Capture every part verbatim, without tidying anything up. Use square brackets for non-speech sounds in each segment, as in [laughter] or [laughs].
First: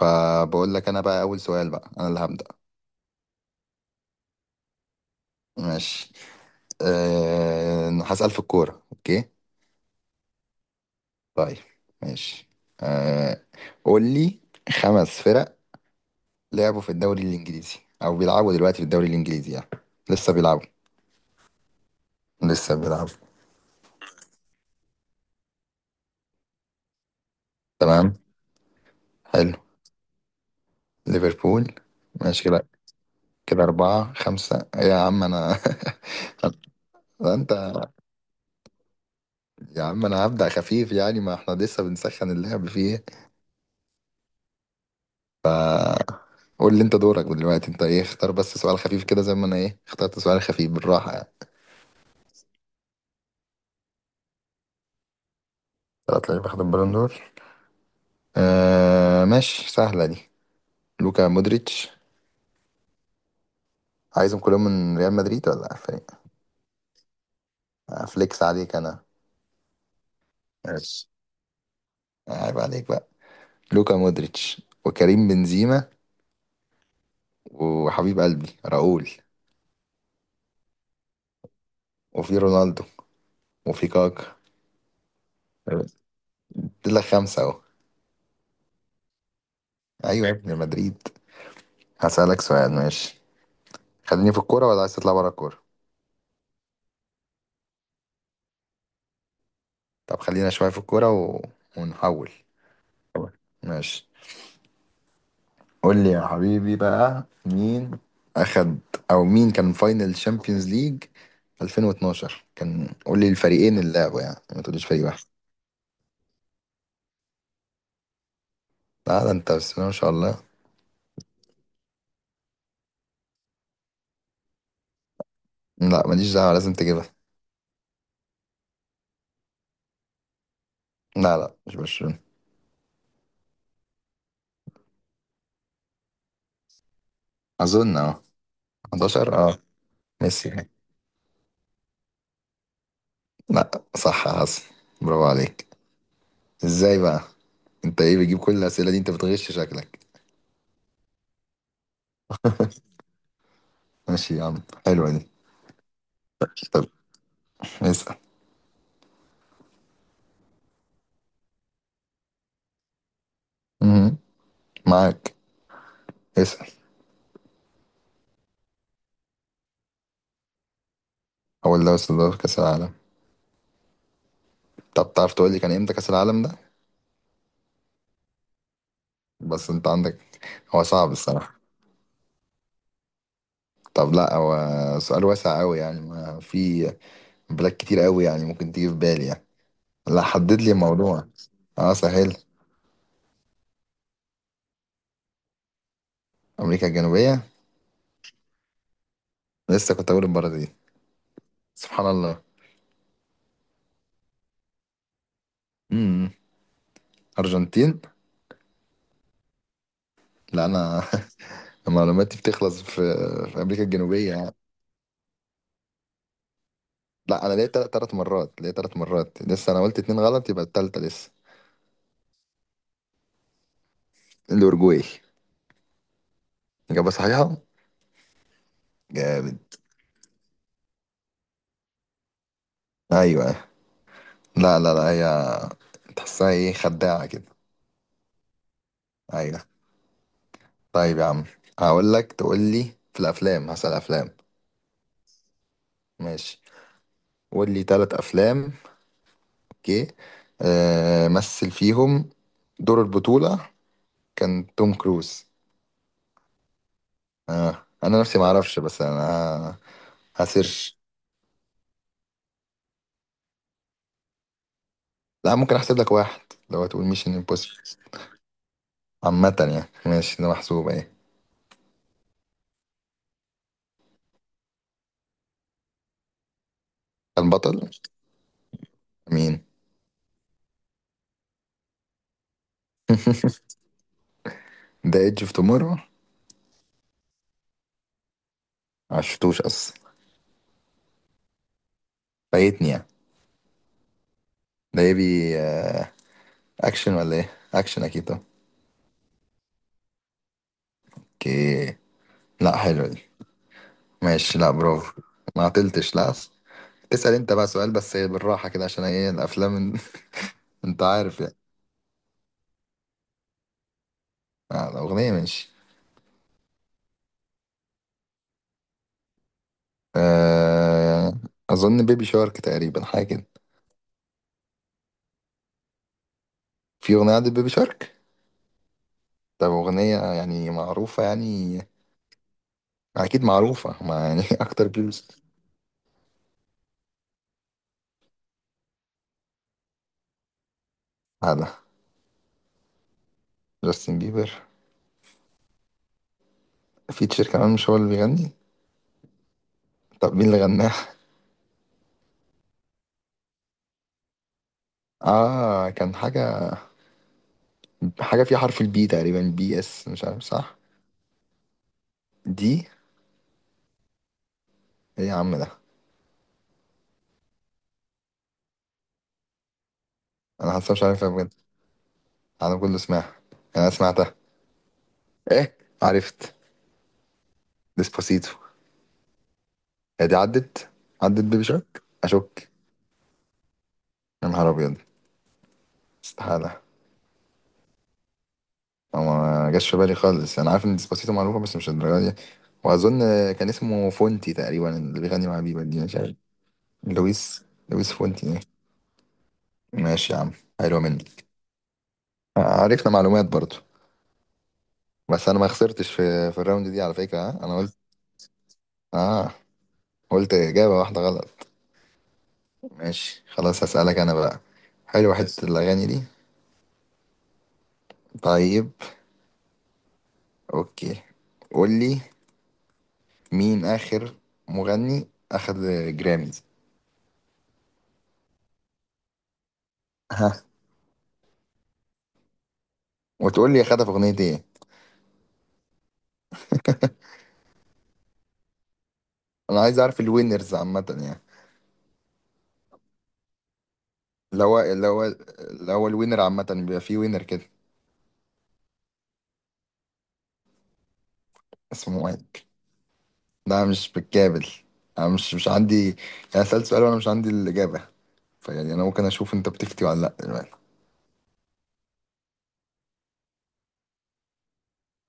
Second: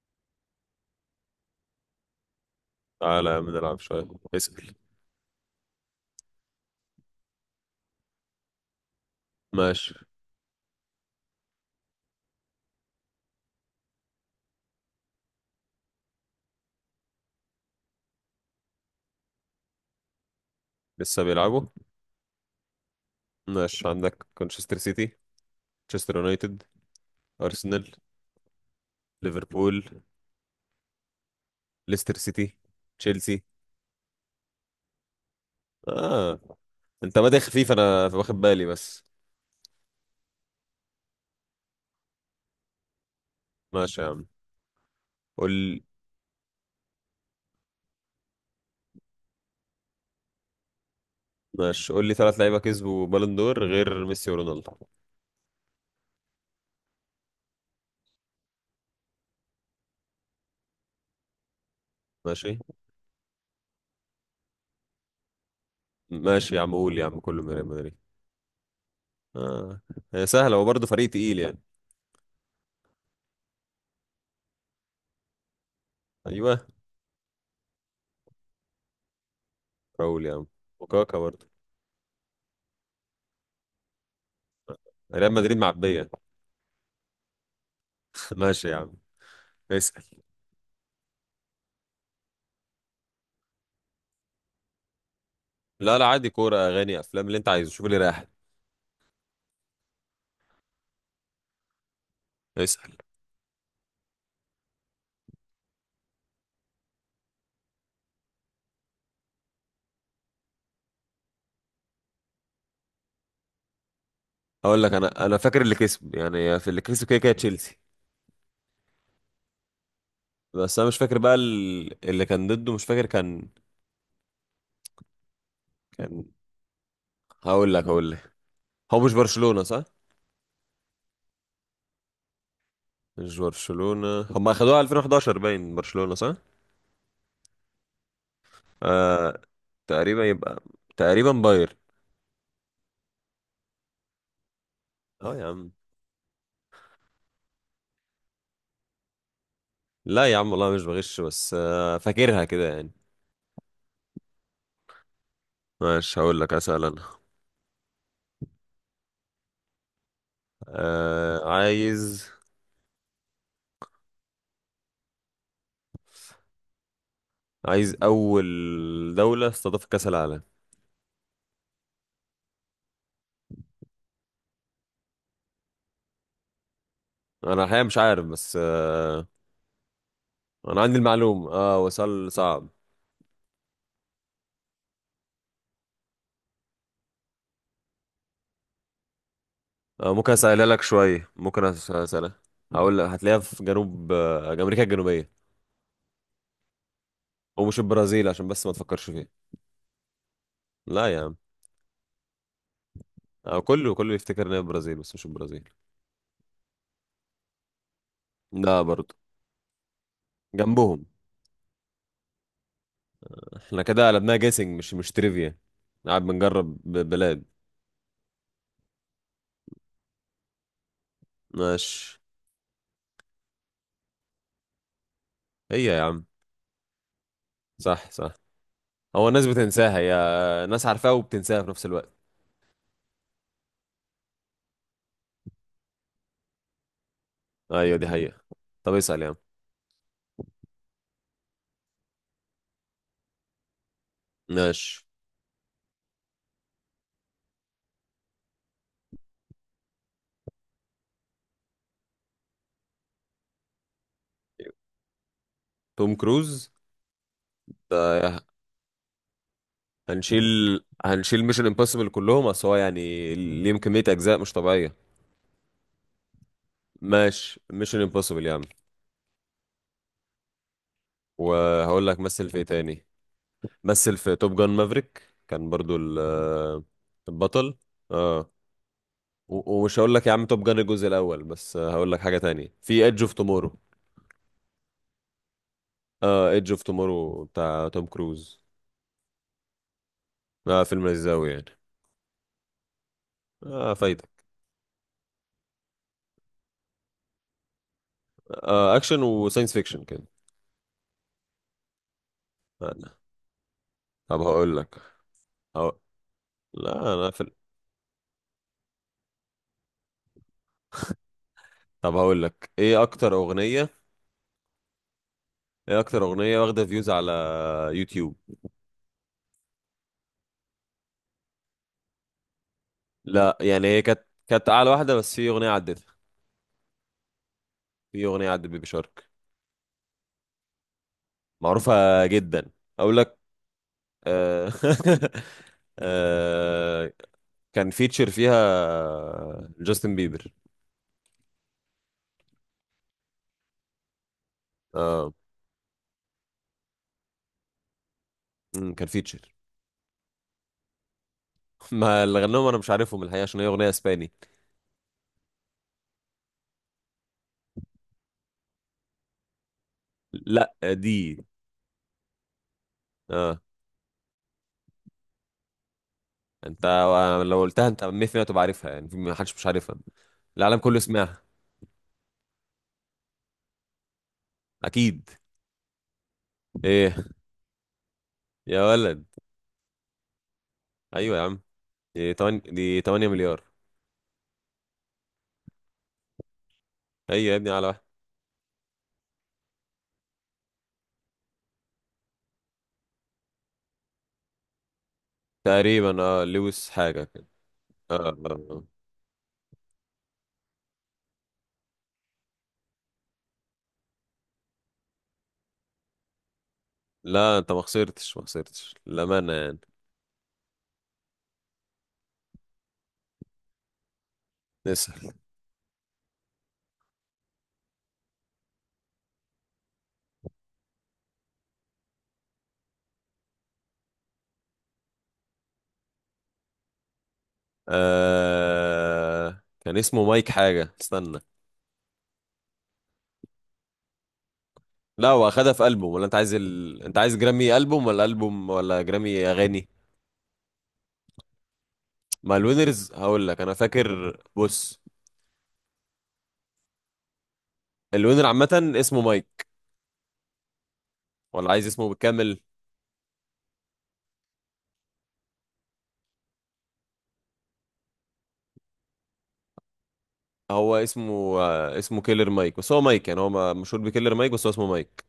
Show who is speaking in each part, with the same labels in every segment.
Speaker 1: فبقول لك انا بقى اول سؤال بقى انا اللي هبدأ.
Speaker 2: تعالى يا عم نلعب شوية. اسأل.
Speaker 1: ماشي. أه... هسأل في الكورة. اوكي.
Speaker 2: ماشي.
Speaker 1: طيب ماشي. أه... قول لي خمس فرق لعبوا في الدوري الانجليزي او بيلعبوا دلوقتي في الدوري الانجليزي يعني. لسه بيلعبوا
Speaker 2: لسه بيلعبوا.
Speaker 1: لسه بيلعبوا
Speaker 2: ماشي، عندك مانشستر سيتي، مانشستر يونايتد، أرسنال،
Speaker 1: تمام. حلو.
Speaker 2: ليفربول،
Speaker 1: ليفربول.
Speaker 2: ليستر
Speaker 1: ماشي
Speaker 2: سيتي،
Speaker 1: كده.
Speaker 2: تشيلسي.
Speaker 1: كده أربعة خمسة إيه يا عم أنا؟
Speaker 2: آه، أنت
Speaker 1: [laughs]
Speaker 2: بادئ
Speaker 1: أنت
Speaker 2: خفيف أنا واخد بالي بس.
Speaker 1: يا عم أنا هبدأ خفيف يعني، ما إحنا لسه بنسخن اللعب فيه.
Speaker 2: ماشي يا عم، قول.
Speaker 1: قول لي انت، دورك دلوقتي انت ايه، اختار بس سؤال خفيف كده زي ما انا ايه اخترت سؤال خفيف بالراحه يعني.
Speaker 2: ماشي، قول لي ثلاث لعيبة كسبوا بالون دور غير ميسي ورونالدو.
Speaker 1: طلعت لعيب اخد البالون دور. آه ماشي، سهله دي. لوكا مودريتش.
Speaker 2: ماشي.
Speaker 1: عايزهم كلهم من ريال مدريد ولا فريق؟
Speaker 2: ماشي يا عم، قول يا عم، كله من ريال مدريد.
Speaker 1: افليكس عليك انا.
Speaker 2: آه، هي سهلة وبرضه
Speaker 1: ماشي.
Speaker 2: فريق تقيل يعني.
Speaker 1: عيب عليك بقى. لوكا مودريتش وكريم بنزيما
Speaker 2: أيوه،
Speaker 1: وحبيب قلبي راؤول
Speaker 2: قول يا عم وكاكا برضه،
Speaker 1: وفي رونالدو وفي كاكا.
Speaker 2: ريال مدريد معبية.
Speaker 1: دي لك خمسه اهو.
Speaker 2: [laughs] ماشي يا عم. اسأل.
Speaker 1: ايوه يا ابن مدريد. هسألك سؤال، ماشي؟ خليني في الكوره ولا عايز تطلع بره الكوره؟
Speaker 2: لا لا، عادي، كورة أغاني أفلام اللي أنت عايزه، شوف اللي رايح.
Speaker 1: طب خلينا شويه في الكوره و... ونحول
Speaker 2: اسأل.
Speaker 1: ماشي. قول لي يا حبيبي بقى، مين اخد او مين كان فاينل شامبيونز ليج ألفين واتناشر؟ كان قول لي الفريقين اللي لعبوا يعني، ما
Speaker 2: أقول
Speaker 1: تقوليش
Speaker 2: لك،
Speaker 1: فريق واحد.
Speaker 2: أنا أنا فاكر اللي كسب، يعني في اللي كسب كده كده تشيلسي.
Speaker 1: لا ده انت بس ما شاء الله.
Speaker 2: بس أنا مش فاكر بقى ال- اللي كان ضده، مش فاكر كان.
Speaker 1: لا
Speaker 2: كان.
Speaker 1: ماليش دعوه، لازم تجيبها.
Speaker 2: هقول لك هقول لك هو مش برشلونة صح؟
Speaker 1: لا لا، مش برشلونه.
Speaker 2: مش برشلونة، هم أخدوها ألفين وحداشر، باين برشلونة صح؟
Speaker 1: اظن اه. احداشر
Speaker 2: آه.
Speaker 1: اه.
Speaker 2: تقريبا
Speaker 1: ميسي.
Speaker 2: يبقى تقريبا باير.
Speaker 1: لا. صح يا حسن، برافو
Speaker 2: أه يا
Speaker 1: عليك.
Speaker 2: عم.
Speaker 1: ازاي بقى؟ انت ايه بتجيب كل الاسئله دي؟ انت بتغش شكلك.
Speaker 2: لا يا عم والله مش بغش، بس آه فاكرها كده يعني.
Speaker 1: ماشي يا عم، حلوه دي.
Speaker 2: ماشي، هقول لك،
Speaker 1: طب
Speaker 2: أسأل أنا.
Speaker 1: اسال.
Speaker 2: آه، عايز
Speaker 1: مهم، معاك. اسال.
Speaker 2: عايز أول دولة استضافت كأس العالم.
Speaker 1: هو اللي وصل دور كاس العالم. طب تعرف تقول لي كان امتى كأس العالم ده؟
Speaker 2: انا الحقيقه مش عارف بس آه،
Speaker 1: بس انت عندك.
Speaker 2: انا
Speaker 1: هو
Speaker 2: عندي
Speaker 1: صعب
Speaker 2: المعلومه،
Speaker 1: الصراحة.
Speaker 2: اه وصل صعب.
Speaker 1: طب لا، هو سؤال واسع قوي يعني، ما في بلاد كتير قوي يعني ممكن تيجي في بالي يعني.
Speaker 2: آه،
Speaker 1: لا
Speaker 2: ممكن
Speaker 1: حدد
Speaker 2: اسالها
Speaker 1: لي
Speaker 2: لك
Speaker 1: الموضوع.
Speaker 2: شويه، ممكن أس-
Speaker 1: اه سهل.
Speaker 2: اسالها. هقول لك هتلاقيها في جنوب آه، امريكا الجنوبيه.
Speaker 1: امريكا الجنوبية.
Speaker 2: ومش البرازيل عشان بس ما تفكرش فيها.
Speaker 1: لسه كنت اقول البرازيل.
Speaker 2: لا يا عم.
Speaker 1: سبحان الله.
Speaker 2: آه، كله كله يفتكر ان هي البرازيل بس مش البرازيل.
Speaker 1: امم ارجنتين.
Speaker 2: لا برضه.
Speaker 1: لا انا.
Speaker 2: جنبهم.
Speaker 1: [laughs] معلوماتي بتخلص في في
Speaker 2: احنا
Speaker 1: امريكا
Speaker 2: كده
Speaker 1: الجنوبية
Speaker 2: قلبناها
Speaker 1: يعني.
Speaker 2: جيسنج، مش مش تريفيا. قاعد بنجرب ب- بلاد.
Speaker 1: لا، انا ليا ثلاث مرات، ليا ثلاث مرات لسه، انا قلت اتنين غلط يبقى التالتة لسه.
Speaker 2: ماشي.
Speaker 1: الاورجواي.
Speaker 2: هي يا عم.
Speaker 1: اجابة صحيحة.
Speaker 2: صح صح. هو الناس
Speaker 1: جامد.
Speaker 2: بتنساها، يا ناس عارفاها وبتنساها في نفس الوقت.
Speaker 1: ايوه. لا لا لا، هي تحسها ايه، خداعة كده.
Speaker 2: ايوه، دي حقيقه. طب اسال يا عم.
Speaker 1: ايوه. طيب يا عم، هقول لك تقول لي في الافلام، هسأل افلام.
Speaker 2: ماشي.
Speaker 1: ماشي. قول لي ثلاث افلام. اوكي. آه، مثل فيهم دور البطولة كان توم كروز.
Speaker 2: توم كروز.
Speaker 1: آه انا نفسي
Speaker 2: ده
Speaker 1: ما اعرفش بس انا
Speaker 2: هنشيل
Speaker 1: هسيرش.
Speaker 2: هنشيل ميشن امبوسيبل كلهم، اصل هو يعني ليهم كمية اجزاء مش طبيعية.
Speaker 1: لا ممكن احسب لك واحد لو هتقول ميشن
Speaker 2: ماشي،
Speaker 1: امبوسيبل.
Speaker 2: ميشن امبوسيبل يا عم.
Speaker 1: عامة يعني. ماشي، ده محسوب اهي.
Speaker 2: وهقول لك مثل في ايه تاني. مثل في توب جان مافريك كان برضو ال- البطل.
Speaker 1: البطل.
Speaker 2: اه.
Speaker 1: مين؟
Speaker 2: و- ومش هقول لك يا عم توب جان الجزء الاول بس، هقول لك حاجة تانية في ايدج اوف تومورو.
Speaker 1: ذا ايدج اوف تومورو.
Speaker 2: اه، ايدج اوف تومورو بتاع توم كروز.
Speaker 1: عشتوش اصلا.
Speaker 2: اه، فيلم لذيذ أوي يعني.
Speaker 1: فايتني يعني.
Speaker 2: اه، فايدة.
Speaker 1: ده يبي اكشن ولا ايه؟ اكشن اكيد طبعا.
Speaker 2: آه، اكشن وساينس فيكشن كده.
Speaker 1: اوكي. لا حلو دي.
Speaker 2: آه. طب
Speaker 1: ماشي، لا
Speaker 2: هقول لك،
Speaker 1: برافو. ما
Speaker 2: هقول-
Speaker 1: عطلتش لا.
Speaker 2: لا انا
Speaker 1: تسأل
Speaker 2: في
Speaker 1: انت بقى سؤال بس إيه، بالراحة كده عشان ايه، الافلام. [laughs] انت عارف يعني.
Speaker 2: طب هقول لك، ايه اكتر اغنيه،
Speaker 1: آه، الاغنية ماشي.
Speaker 2: ايه اكتر اغنيه واخده فيوز على يوتيوب.
Speaker 1: أه... اظن بيبي شارك تقريبا، حاجة كده.
Speaker 2: لا يعني هي كانت، كانت اعلى واحده بس في اغنيه عدتها.
Speaker 1: في اغنية عند بيبي شارك؟
Speaker 2: في اغنيه عدت بيبي شارك.
Speaker 1: طب اغنية يعني معروفة يعني.
Speaker 2: معروفه جدا. اقول لك.
Speaker 1: اكيد معروفة ما يعني [laughs]
Speaker 2: آه.
Speaker 1: اكتر
Speaker 2: [laughs]
Speaker 1: بلوز.
Speaker 2: آه. كان فيتشر فيها جاستن بيبر.
Speaker 1: هذا جاستن بيبر؟
Speaker 2: اه.
Speaker 1: فيتشر كمان مش هو اللي بيغني.
Speaker 2: أمم، كان فيتشر.
Speaker 1: طب مين اللي غناها؟
Speaker 2: [laughs] ما اللي غنوهم انا مش عارفهم الحقيقه، عشان هي اغنيه اسباني.
Speaker 1: اه كان حاجة، حاجة فيها حرف البي تقريبا، بي اس مش عارف
Speaker 2: لا
Speaker 1: صح.
Speaker 2: دي.
Speaker 1: دي.
Speaker 2: اه
Speaker 1: ايه يا عم ده؟
Speaker 2: انت، لو قلتها انت مية في المية هتبقى عارفها يعني، في- محدش مش عارفها.
Speaker 1: انا
Speaker 2: العالم
Speaker 1: حاسس
Speaker 2: كله
Speaker 1: مش عارفها
Speaker 2: سمعها.
Speaker 1: بجد. انا كله سمعها. انا سمعتها.
Speaker 2: اكيد.
Speaker 1: ايه. عرفت.
Speaker 2: ايه.
Speaker 1: ديسباسيتو.
Speaker 2: يا ولد.
Speaker 1: هي دي عدت.
Speaker 2: ايوه يا
Speaker 1: عدت
Speaker 2: عم،
Speaker 1: بيبي شارك؟
Speaker 2: دي ثمانية،
Speaker 1: اشك.
Speaker 2: دي تمانية مليار.
Speaker 1: يا نهار ابيض. استحاله.
Speaker 2: هي يا ابني على واحد.
Speaker 1: أو ما جاش في بالي خالص، انا عارف ان ديسباسيتو معروفه بس مش الدرجه دي. واظن كان اسمه فونتي تقريبا اللي بيغني مع بيبا، دي مش
Speaker 2: تقريبا
Speaker 1: عارف.
Speaker 2: اه لويس حاجه كده.
Speaker 1: لويس. لويس
Speaker 2: اه. آه.
Speaker 1: فونتي إيه؟
Speaker 2: آه.
Speaker 1: ماشي يا عم، حلو منك. آه، عرفنا معلومات برضو. بس انا ما خسرتش في في الراوند دي على فكره، ها؟
Speaker 2: لا انت
Speaker 1: انا
Speaker 2: ما
Speaker 1: قلت
Speaker 2: خسرتش، ما خسرتش
Speaker 1: اه.
Speaker 2: للامانه يعني.
Speaker 1: قلت اجابه واحده غلط. ماشي خلاص، هسألك أنا بقى.
Speaker 2: نسأل.
Speaker 1: حلو حتة، اسأل الأغاني دي. طيب. أوكي. قول لي مين آخر مغني أخد جراميز.
Speaker 2: آه... كان اسمه مايك
Speaker 1: ها.
Speaker 2: حاجه، استنى.
Speaker 1: وتقول لي أخدها في أغنية إيه.
Speaker 2: لا، هو اخدها في البوم ولا انت عايز ال... انت عايز جرامي البوم ولا البوم، ولا جرامي
Speaker 1: أنا
Speaker 2: اغاني.
Speaker 1: عايز أعرف الوينرز عامة يعني.
Speaker 2: ما الوينرز هقول لك انا فاكر،
Speaker 1: اللي هو،
Speaker 2: بص.
Speaker 1: اللي هو، اللي هو الوينر عامة بيبقى فيه وينر كده.
Speaker 2: الوينر عامه اسمه مايك. ولا عايز اسمه
Speaker 1: اسمه
Speaker 2: بالكامل؟
Speaker 1: مايك. ده مش بالكامل. أنا مش مش عندي. يعني سألت سؤال وأنا مش عندي الإجابة، فيعني أنا ممكن أشوف أنت بتفتي ولا لأ دلوقتي.
Speaker 2: هو اسمه آه، اسمه كيلر مايك، بس هو مايك يعني، هو ما- مشهور بكيلر مايك بس هو اسمه مايك.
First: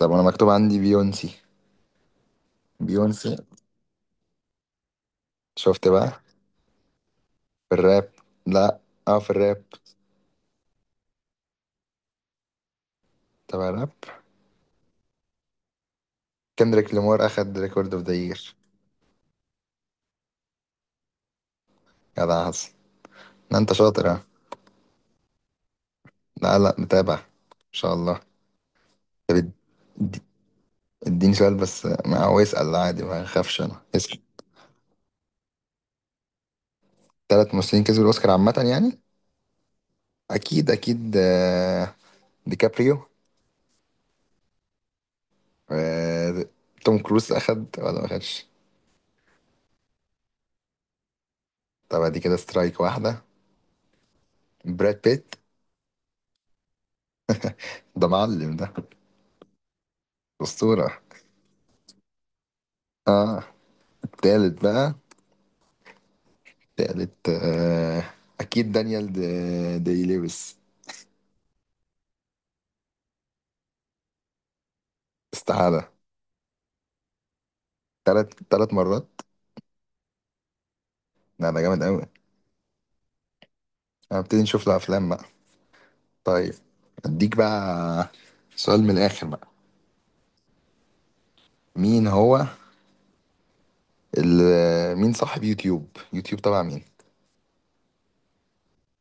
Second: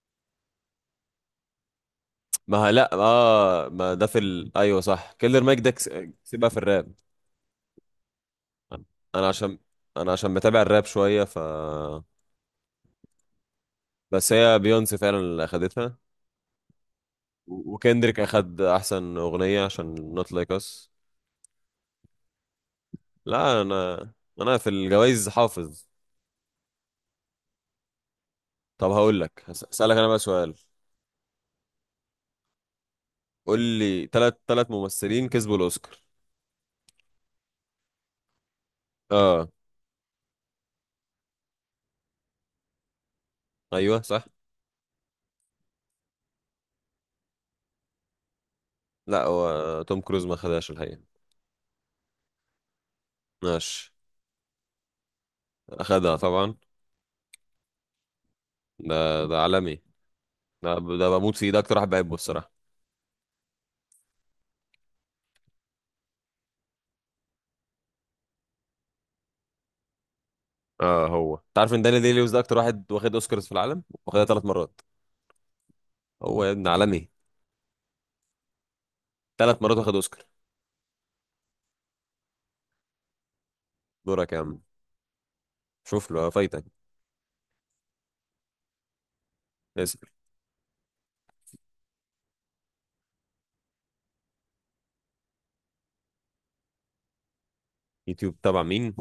Speaker 1: طب أنا مكتوب عندي بيونسي.
Speaker 2: ما ه- لا
Speaker 1: بيونسي.
Speaker 2: اه، ما ده في ال... ايوه صح، كيلر مايك ده
Speaker 1: شفت
Speaker 2: كس-
Speaker 1: بقى.
Speaker 2: سيبها في الراب.
Speaker 1: في الراب. لا اه،
Speaker 2: انا
Speaker 1: في
Speaker 2: عشان
Speaker 1: الراب.
Speaker 2: انا عشان متابع الراب شويه ف.
Speaker 1: تبع الراب.
Speaker 2: بس هي بيونسي فعلا اللي اخدتها.
Speaker 1: كندريك لامار اخد
Speaker 2: و-
Speaker 1: ريكورد اوف ذا
Speaker 2: وكندريك
Speaker 1: يير.
Speaker 2: اخد احسن اغنيه عشان نوت لايك اس.
Speaker 1: جدع حسن. لا
Speaker 2: لا
Speaker 1: انت شاطر
Speaker 2: انا،
Speaker 1: اه.
Speaker 2: انا في الجوائز حافظ.
Speaker 1: لا لا، متابع. ان شاء الله.
Speaker 2: طب هقول
Speaker 1: طب
Speaker 2: لك،
Speaker 1: اد-
Speaker 2: هس- هسألك انا بقى
Speaker 1: اد-
Speaker 2: سؤال.
Speaker 1: اديني سؤال بس، ما هو اسال عادي، ما
Speaker 2: قول
Speaker 1: اخافش انا،
Speaker 2: لي
Speaker 1: اسال.
Speaker 2: ثلاث ثلاث ممثلين كسبوا الاوسكار.
Speaker 1: ثلاث ممثلين كسبوا الاوسكار عامه يعني.
Speaker 2: اه
Speaker 1: اكيد، اكيد آه، ديكابريو.
Speaker 2: ايوه صح.
Speaker 1: آه، توم كروز اخد ولا ما اخدش؟
Speaker 2: لا هو توم كروز ما خدهاش الحقيقه.
Speaker 1: طب دي كده سترايك واحده.
Speaker 2: ماشي.
Speaker 1: براد بيت.
Speaker 2: اخدها طبعا.
Speaker 1: ده معلم ده.
Speaker 2: ده ده عالمي. ده
Speaker 1: اسطوره.
Speaker 2: ده بموت فيه، ده اكتر واحد بحبه الصراحه.
Speaker 1: اه. التالت بقى. تالت آه، أكيد دانيال دي, دي لويس.
Speaker 2: اه، هو انت عارف ان داني دي لويس ده اكتر واحد واخد اوسكارز في العالم، واخدها ثلاث مرات.
Speaker 1: استحالة.
Speaker 2: هو يا ابن عالمي.
Speaker 1: تلات، تلات مرات.
Speaker 2: ثلاث مرات واخد اوسكار.
Speaker 1: لا ده جامد أوي.
Speaker 2: دورك يا
Speaker 1: هبتدي
Speaker 2: عم.
Speaker 1: نشوف له أفلام بقى.
Speaker 2: شوف له
Speaker 1: طيب.
Speaker 2: فايتك.
Speaker 1: أديك بقى سؤال من الآخر بقى.
Speaker 2: اسأل.
Speaker 1: مين هو ال... مين صاحب يوتيوب؟ يوتيوب تبع مين؟
Speaker 2: يوتيوب تبع مين؟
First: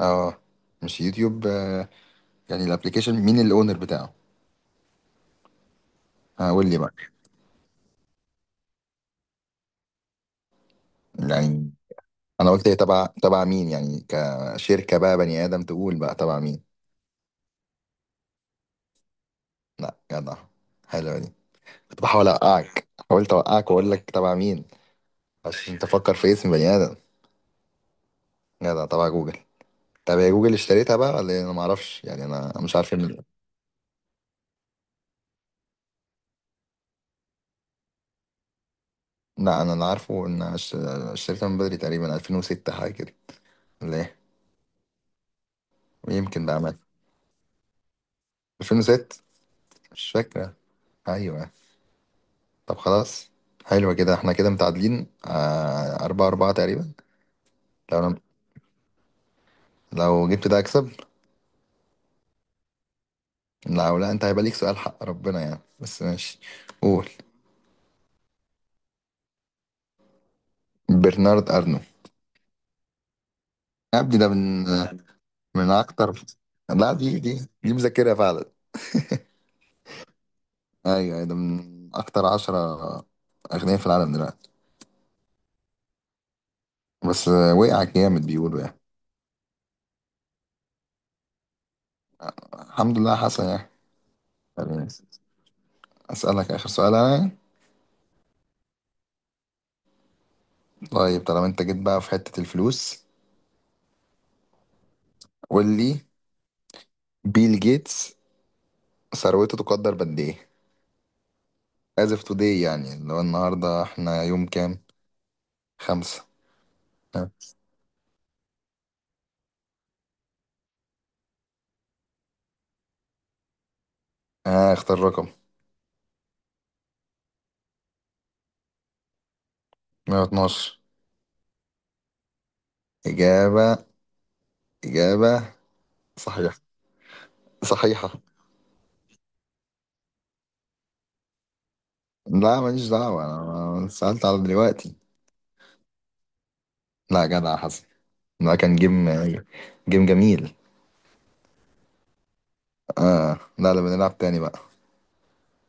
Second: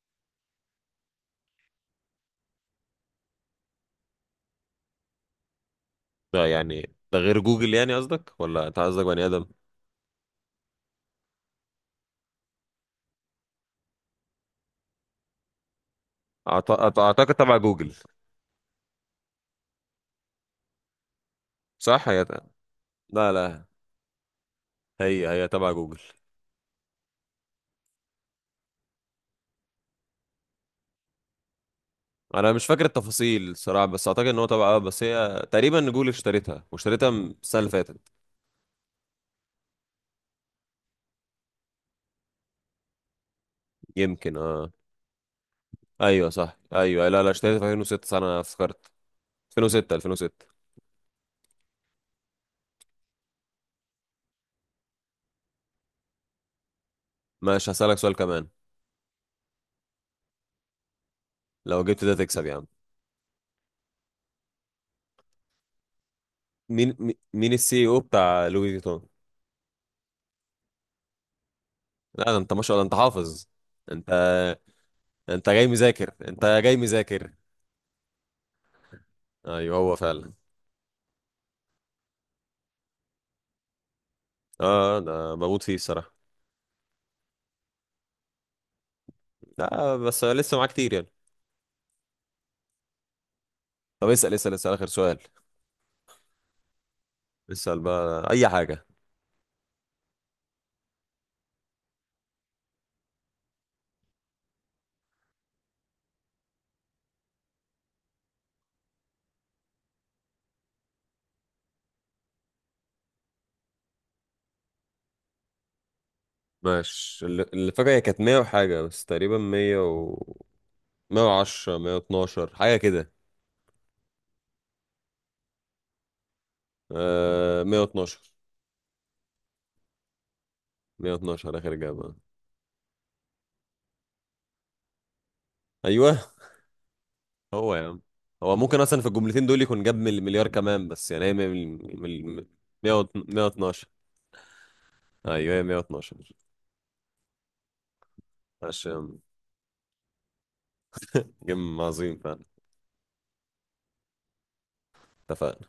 Speaker 1: اه مش يوتيوب آه، يعني الابليكيشن، مين الاونر بتاعه؟
Speaker 2: ده
Speaker 1: آه، قول لي
Speaker 2: يعني
Speaker 1: بقى.
Speaker 2: ده غير جوجل يعني قصدك، ولا انت قصدك بني ادم؟
Speaker 1: يعني انا قلت ايه، تبع تبع مين يعني كشركة بقى، بني آدم تقول بقى تبع مين.
Speaker 2: أعت... أعت- اعتقد تبع جوجل.
Speaker 1: لا جدع، حلو. كنت
Speaker 2: صح يا
Speaker 1: بحاول
Speaker 2: ده.
Speaker 1: اوقعك،
Speaker 2: لا
Speaker 1: حاولت
Speaker 2: لا،
Speaker 1: اوقعك واقول لك تبع مين
Speaker 2: هي هي تبع
Speaker 1: عشان
Speaker 2: جوجل.
Speaker 1: تفكر في اسم بني ادم. جدع، تبع جوجل. طب هي جوجل اشتريتها بقى ولا إيه؟ انا ما اعرفش يعني،
Speaker 2: انا
Speaker 1: انا
Speaker 2: مش
Speaker 1: مش
Speaker 2: فاكر
Speaker 1: عارف إن...
Speaker 2: التفاصيل الصراحه، بس اعتقد ان هو تبع، اه بس هي تقريبا جوجل اشتريتها، واشتريتها من السنه اللي فاتت.
Speaker 1: لا انا اللي عارفه ان أنا اشت- اشتريتها من بدري، تقريبا ألفين وستة حاجه كده، ولا ايه؟
Speaker 2: يمكن اه. ايوه
Speaker 1: يمكن
Speaker 2: صح،
Speaker 1: بقى مات
Speaker 2: ايوه، لا لا، اشتريت في ألفين وستة صح، انا افتكرت.
Speaker 1: ألفين وستة
Speaker 2: ألفين وستة.
Speaker 1: مش
Speaker 2: ألفين وستة.
Speaker 1: فاكره. ايوه. طب خلاص، حلوه كده، احنا كده متعادلين آه... أربعة أربعة تقريبا.
Speaker 2: ماشي، هسألك
Speaker 1: لو
Speaker 2: سؤال
Speaker 1: أنا...
Speaker 2: كمان.
Speaker 1: لو جبت ده اكسب.
Speaker 2: لو جبت ده تكسب يا عم.
Speaker 1: لو لا انت هيبقى ليك سؤال حق ربنا يعني، بس ماشي.
Speaker 2: مين
Speaker 1: قول.
Speaker 2: مي- مين السي او بتاع لوي فيتون؟
Speaker 1: برنارد ارنو.
Speaker 2: لا ده انت ما شاء الله انت حافظ.
Speaker 1: يا
Speaker 2: انت.
Speaker 1: ابني ده من
Speaker 2: انت جاي
Speaker 1: من
Speaker 2: مذاكر،
Speaker 1: اكتر.
Speaker 2: انت جاي
Speaker 1: لا دي
Speaker 2: مذاكر.
Speaker 1: دي دي مذاكرها فعلا.
Speaker 2: ايوه هو فعلا.
Speaker 1: ايوه أيوة، ده من اكتر عشرة اغنياء في العالم دلوقتي.
Speaker 2: اه، انا بموت فيه الصراحه.
Speaker 1: بس وقع جامد بيقولوا يعني.
Speaker 2: لا بس لسه معاه كتير يعني.
Speaker 1: الحمد لله حسن يعني.
Speaker 2: طب اسأل اسأل اسأل اخر
Speaker 1: خليني
Speaker 2: سؤال.
Speaker 1: اسالك اخر سؤال انا.
Speaker 2: اسأل بقى اي حاجه.
Speaker 1: طيب، طالما انت جيت بقى في حتة الفلوس، قول لي بيل جيتس ثروته تقدر بقد ايه as of today يعني، اللي هو النهارده احنا يوم كام، خمسة.
Speaker 2: ماشي، اللي اللي فاكر هي كانت مية وحاجه بس، تقريبا مية و مية وعشرة مية واتناشر حاجه كده.
Speaker 1: اه، اختار رقم.
Speaker 2: آه مية واتناشر.
Speaker 1: مية واتناشر.
Speaker 2: مية واتناشر اخر اجابه.
Speaker 1: اجابة، اجابة
Speaker 2: ايوه.
Speaker 1: صحيحة،
Speaker 2: هو يا عم.
Speaker 1: صحيحة
Speaker 2: هو ممكن اصلا في الجملتين دول يكون جاب مل- مليار كمان، بس يعني هي مل- مل- مل-
Speaker 1: لا ماليش دعوة، أنا
Speaker 2: مية واتناشر.
Speaker 1: أنا سألت على دلوقتي.
Speaker 2: ايوه، هي مية واتناشر.
Speaker 1: لا جدع حسن، ده كان
Speaker 2: ماشي يا
Speaker 1: جيم.
Speaker 2: عم.
Speaker 1: جيم جميل.
Speaker 2: جيم عظيم فعلا.
Speaker 1: آه لا لا، بنلعب تاني بقى.
Speaker 2: اتفقنا.